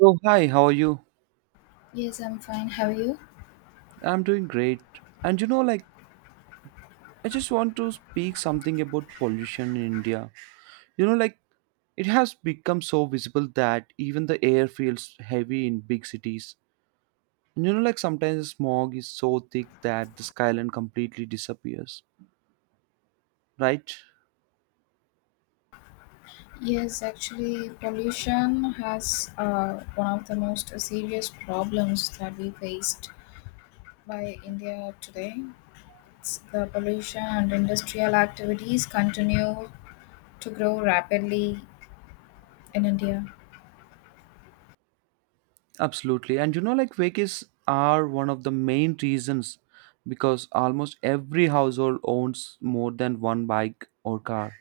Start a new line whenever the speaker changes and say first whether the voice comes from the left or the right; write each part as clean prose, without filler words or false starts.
right: So, hi, how are you?
left: Yes, I'm fine. How are you?
right: I'm doing great. And like, I just want to speak something about pollution in India. Like, it has become so visible that even the air feels heavy in big cities. And like, sometimes smog is so thick that the skyline completely disappears, right?
left: Yes, actually, pollution has one of the most serious problems that we faced by India today. It's the pollution and industrial activities continue to grow rapidly in India.
right: Absolutely. And like, vehicles are one of the main reasons because almost every household owns more than one bike or car.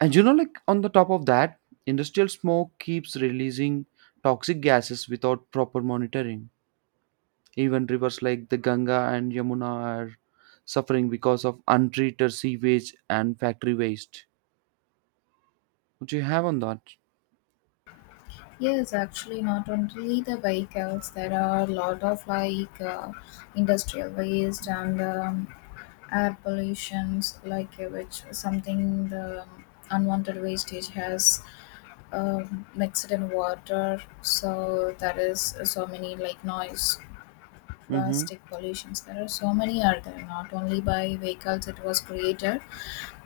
right: And like, on the top of that, industrial smoke keeps releasing toxic gases without proper monitoring. Even rivers like the Ganga and Yamuna are suffering because of untreated sewage and factory waste. What do you have on that?
left: Yes, actually, not only the vehicles, there are a lot of like industrial waste and air pollutions, like which something the unwanted wastage has mixed in water. So that is so many like noise,
right: Mm-hmm.
left: plastic pollutions. There are so many are there. Not only by vehicles it was created.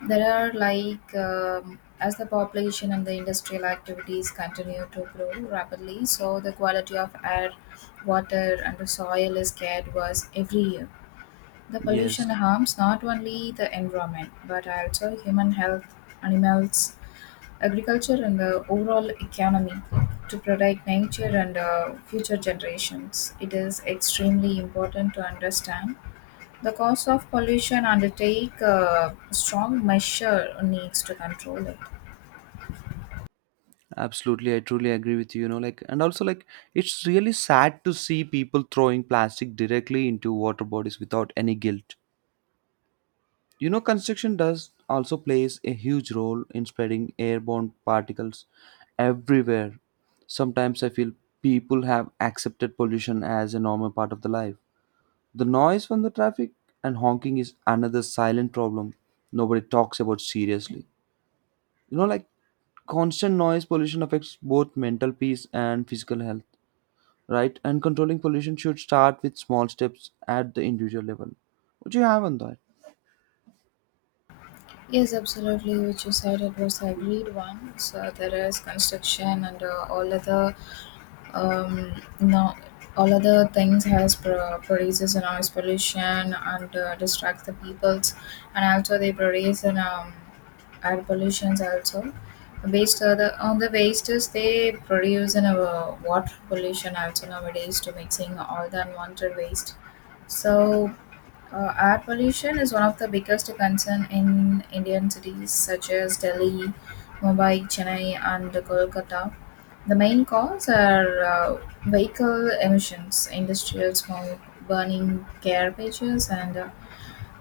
left: There are like as the population and the industrial activities continue to grow rapidly, so the quality of air, water, and the soil is get worse every year. The pollution
right: Yes,
left: harms not only the environment but also human health, animals, agriculture and the overall economy to protect nature and future generations. It is extremely important to understand the cause of pollution, undertake strong measure needs to control it.
right: absolutely. I truly agree with you. Like, and also, like, it's really sad to see people throwing plastic directly into water bodies without any guilt. Construction does also plays a huge role in spreading airborne particles everywhere. Sometimes I feel people have accepted pollution as a normal part of the life. The noise from the traffic and honking is another silent problem nobody talks about seriously. Like, constant noise pollution affects both mental peace and physical health, right? And controlling pollution should start with small steps at the individual level. What do you have on that?
left: Yes, absolutely. Which you said it was agreed once. There is construction and all other no, all other things has produces a noise pollution and distracts the peoples, and also they produce an air pollutions also. Based on the wastes, they produce an water pollution also nowadays to mixing all the unwanted waste. So air pollution is one of the biggest concerns in Indian cities such as Delhi, Mumbai, Chennai, and Kolkata. The main cause are vehicle emissions, industrial smoke, burning garbages, and uh,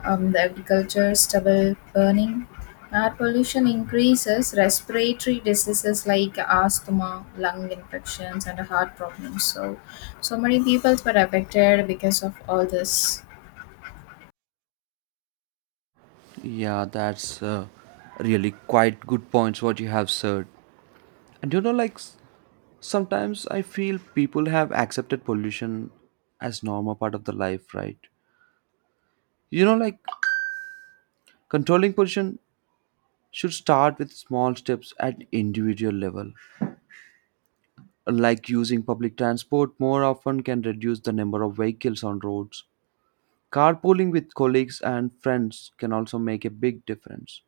left: um, the agriculture stubble burning. Air pollution increases respiratory diseases like asthma, lung infections, and heart problems. So, so many people were affected because of all this.
right: Yeah, that's really quite good points what you have said. And like sometimes I feel people have accepted pollution as normal part of the life, right? Like, controlling pollution should start with small steps at individual level. Like using public transport more often can reduce the number of vehicles on roads. Carpooling with colleagues and friends can also make a big difference.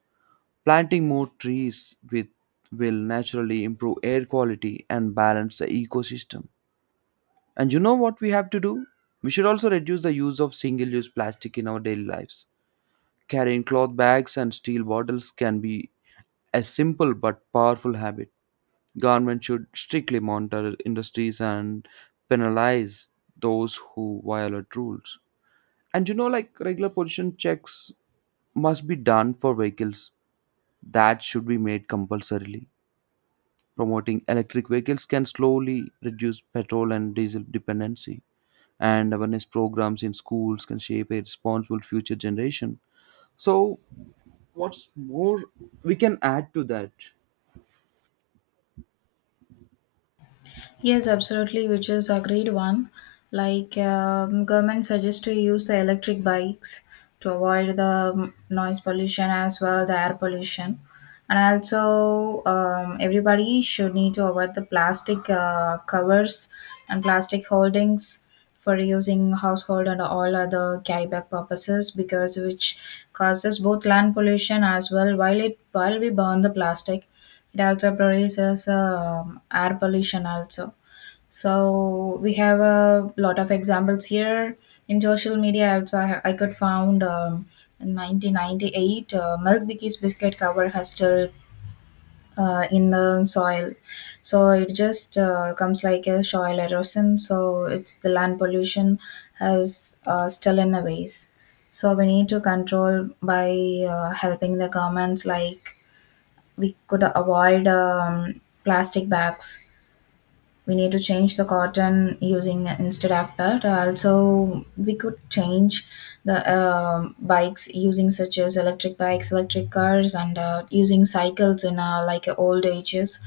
right: Planting more trees with, will naturally improve air quality and balance the ecosystem. And you know what we have to do? We should also reduce the use of single use plastic in our daily lives. Carrying cloth bags and steel bottles can be a simple but powerful habit. Government should strictly monitor industries and penalize those who violate rules. And like, regular pollution checks must be done for vehicles. That should be made compulsorily. Promoting electric vehicles can slowly reduce petrol and diesel dependency, and awareness programs in schools can shape a responsible future generation. So, what's more, we can add to that.
left: Yes, absolutely, which is agreed one. Like government suggests to use the electric bikes to avoid the noise pollution as well the air pollution, and also everybody should need to avoid the plastic covers and plastic holdings for using household and all other carry bag purposes because which causes both land pollution as well while it while we burn the plastic it also produces air pollution also so we have a lot of examples here in social media. Also, I could found in 1998 Milk Biki's biscuit cover has still in the soil. So it just comes like a soil erosion. So it's the land pollution has still in a ways. So we need to control by helping the governments like we could avoid plastic bags we need to change the cotton using instead of that. Also we could change the bikes using such as electric bikes electric cars and using cycles in old ages,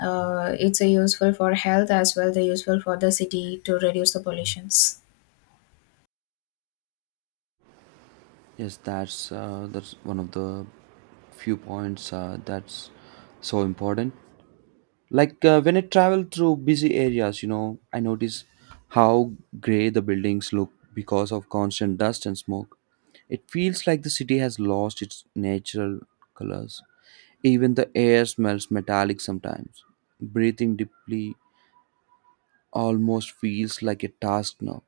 left: it's a useful for health as well they useful for the city to reduce the pollutions.
right: Yes, that's one of the few points that's so important. Like when I travel through busy areas, I notice how gray the buildings look because of constant dust and smoke. It feels like the city has lost its natural colors. Even the air smells metallic sometimes. Breathing deeply almost feels like a task now.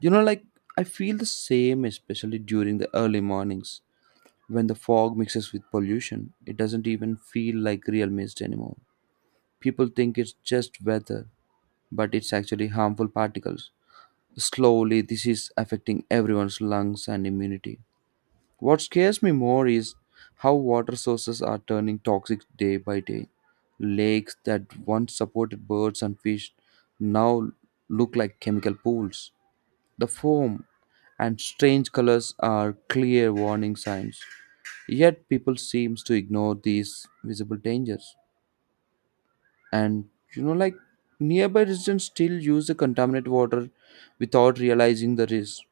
right: Like, I feel the same, especially during the early mornings. When the fog mixes with pollution, it doesn't even feel like real mist anymore. People think it's just weather, but it's actually harmful particles. Slowly, this is affecting everyone's lungs and immunity. What scares me more is how water sources are turning toxic day by day. Lakes that once supported birds and fish now look like chemical pools. The foam and strange colors are clear warning signs. Yet people seems to ignore these visible dangers, and like, nearby residents still use the contaminated water without realizing the risk.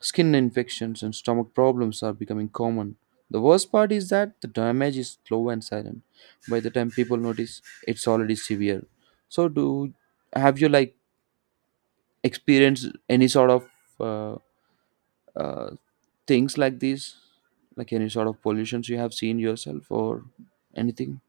right: Skin infections and stomach problems are becoming common. The worst part is that the damage is slow and silent. By the time people notice, it's already severe. So, do have you like experienced any sort of uh, uh, things like this, like any sort of pollutions you have seen yourself or anything?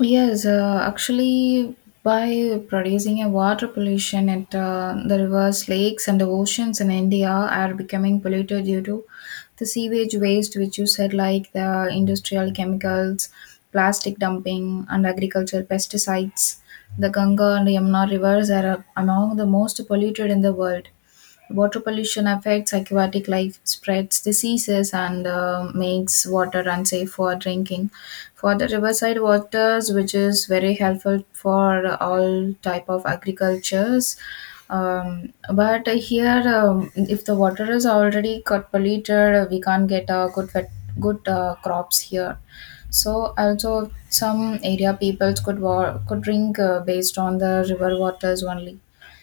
left: Yes, actually, by producing a water pollution at the rivers, lakes, and the oceans in India are becoming polluted due to the sewage waste, which you said, like the industrial chemicals, plastic dumping, and agricultural pesticides. The Ganga and Yamuna rivers are among the most polluted in the world. Water pollution affects aquatic life, spreads diseases, and makes water unsafe for drinking for the riverside waters which is very helpful for all type of agricultures but here if the water is already got polluted we can't get a good crops here so also some area peoples could could drink based on the river waters only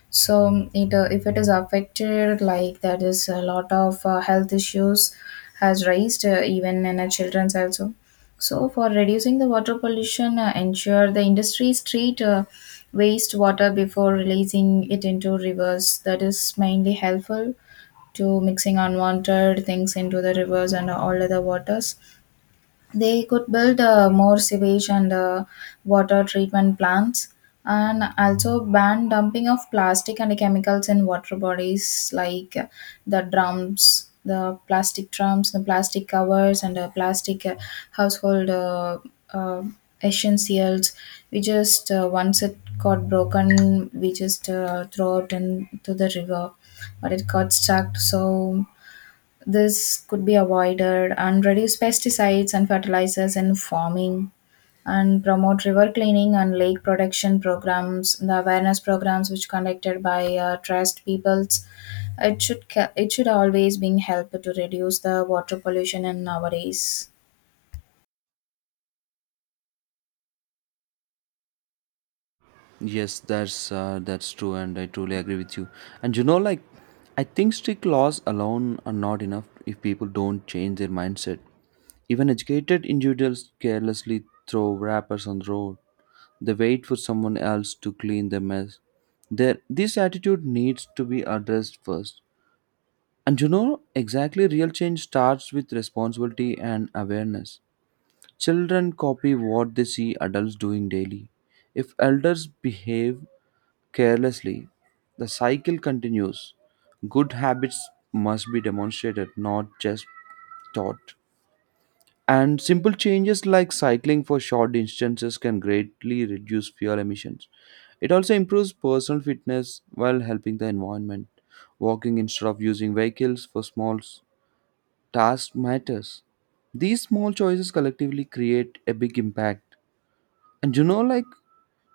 left: so it, if it is affected like that is a lot of health issues has raised even in children's also. So, for reducing the water pollution, ensure the industries treat wastewater before releasing it into rivers. That is mainly helpful to mixing unwanted things into the rivers and all other waters they could build more sewage and water treatment plants and also ban dumping of plastic and chemicals in water bodies like the drums the plastic covers and the plastic household uh, essentials we just once it got broken we just throw it into the river but it got stuck so this could be avoided and reduce pesticides and fertilizers in farming and promote river cleaning and lake protection programs, the awareness programs which conducted by trust peoples. It should it should always bring help to reduce the water pollution in nowadays.
right: Yes, that's true, and I truly agree with you. And like, I think strict laws alone are not enough if people don't change their mindset. Even educated individuals carelessly throw wrappers on the road. They wait for someone else to clean the mess. There, this attitude needs to be addressed first. And exactly, real change starts with responsibility and awareness. Children copy what they see adults doing daily. If elders behave carelessly, the cycle continues. Good habits must be demonstrated, not just taught. And simple changes like cycling for short distances can greatly reduce fuel emissions. It also improves personal fitness while helping the environment. Walking instead of using vehicles for small tasks matters. These small choices collectively create a big impact. And like,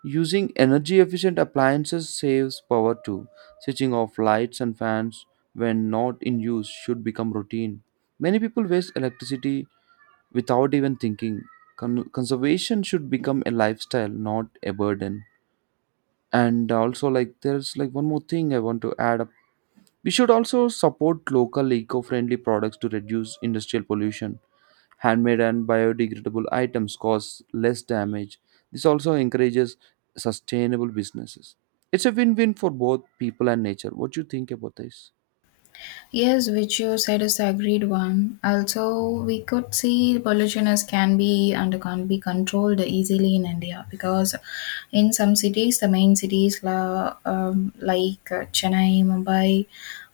right: using energy efficient appliances saves power too. Switching off lights and fans when not in use should become routine. Many people waste electricity without even thinking. Conservation should become a lifestyle, not a burden. And also, like, there's like one more thing I want to add up. We should also support local eco friendly products to reduce industrial pollution. Handmade and biodegradable items cause less damage. This also encourages sustainable businesses. It's a win-win for both people and nature. What do you think about this?
left: Yes, which you said is the agreed one. Also, we could see pollution as can be and can't be controlled easily in India because in some cities, the main like Chennai, Mumbai,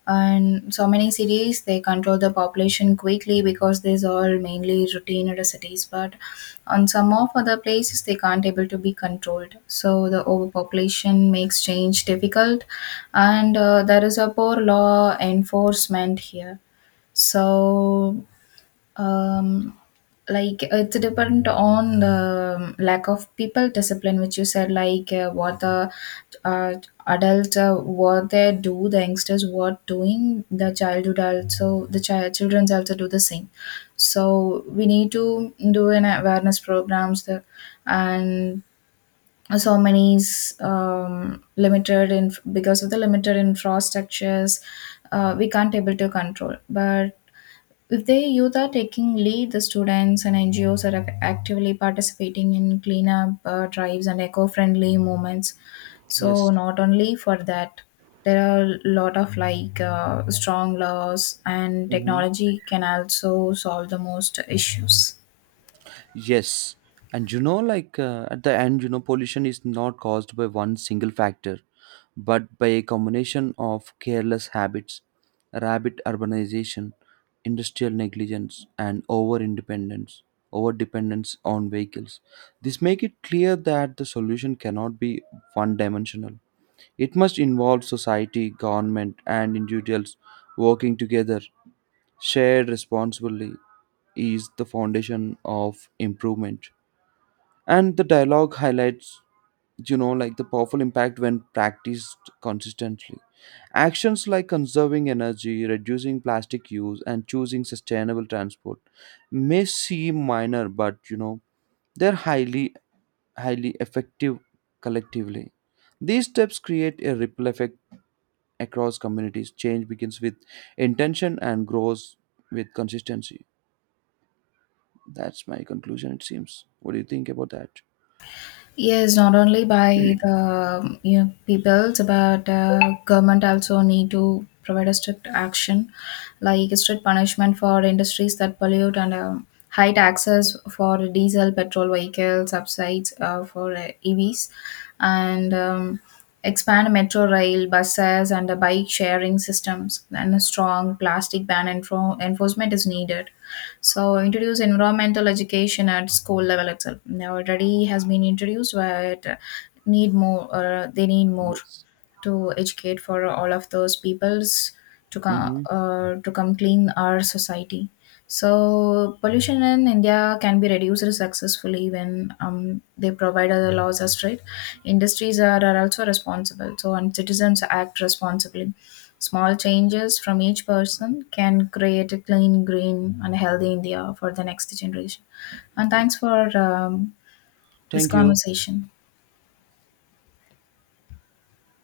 left: and so many cities they control the population quickly because these are mainly routine cities but on some of other places they can't able to be controlled so the overpopulation makes change difficult and there is a poor law enforcement here so um like it's depend on the lack of people discipline which you said like what the uh, adult what they do the youngsters what doing the childhood also the child children's also do the same so we need to do an awareness programs the, and so many is, limited in because of the limited infrastructures, we can't able to control but if the youth are taking lead, the students and NGOs are actively participating in cleanup drives and eco-friendly movements. So
right: Yes.
left: not only for that, there are a lot of like strong laws and
right: Mhm.
left: technology can also solve the most issues.
right: Yes, and like at the end, pollution is not caused by one single factor, but by a combination of careless habits, rapid urbanization, industrial negligence, and over independence, over dependence on vehicles. This make it clear that the solution cannot be one dimensional. It must involve society, government, and individuals working together. Shared responsibility is the foundation of improvement, and the dialogue highlights, like, the powerful impact when practiced consistently. Actions like conserving energy, reducing plastic use, and choosing sustainable transport may seem minor, but they're highly effective collectively. These steps create a ripple effect across communities. Change begins with intention and grows with consistency. That's my conclusion, it seems. What do you think about that?
left: Yes, not only by the you know, peoples, but government also need to provide a strict action, like strict punishment for industries that pollute and high taxes for diesel, petrol vehicles, subsides for EVs, and expand metro rail, buses, and the bike sharing systems. And a strong plastic ban enforcement is needed. So introduce environmental education at school level itself. Now already has been introduced, but need more. They need more
right: Yes.
left: to educate for all of those peoples
right: Mm-hmm.
left: to come clean our society. So pollution in India can be reduced successfully when they provide other laws as strict. Industries are also responsible. So and citizens act responsibly. Small changes from each person can create a clean, green, and healthy India for the next generation. And
right: Yes.
left: thanks for this
right: Thank you.
left: conversation.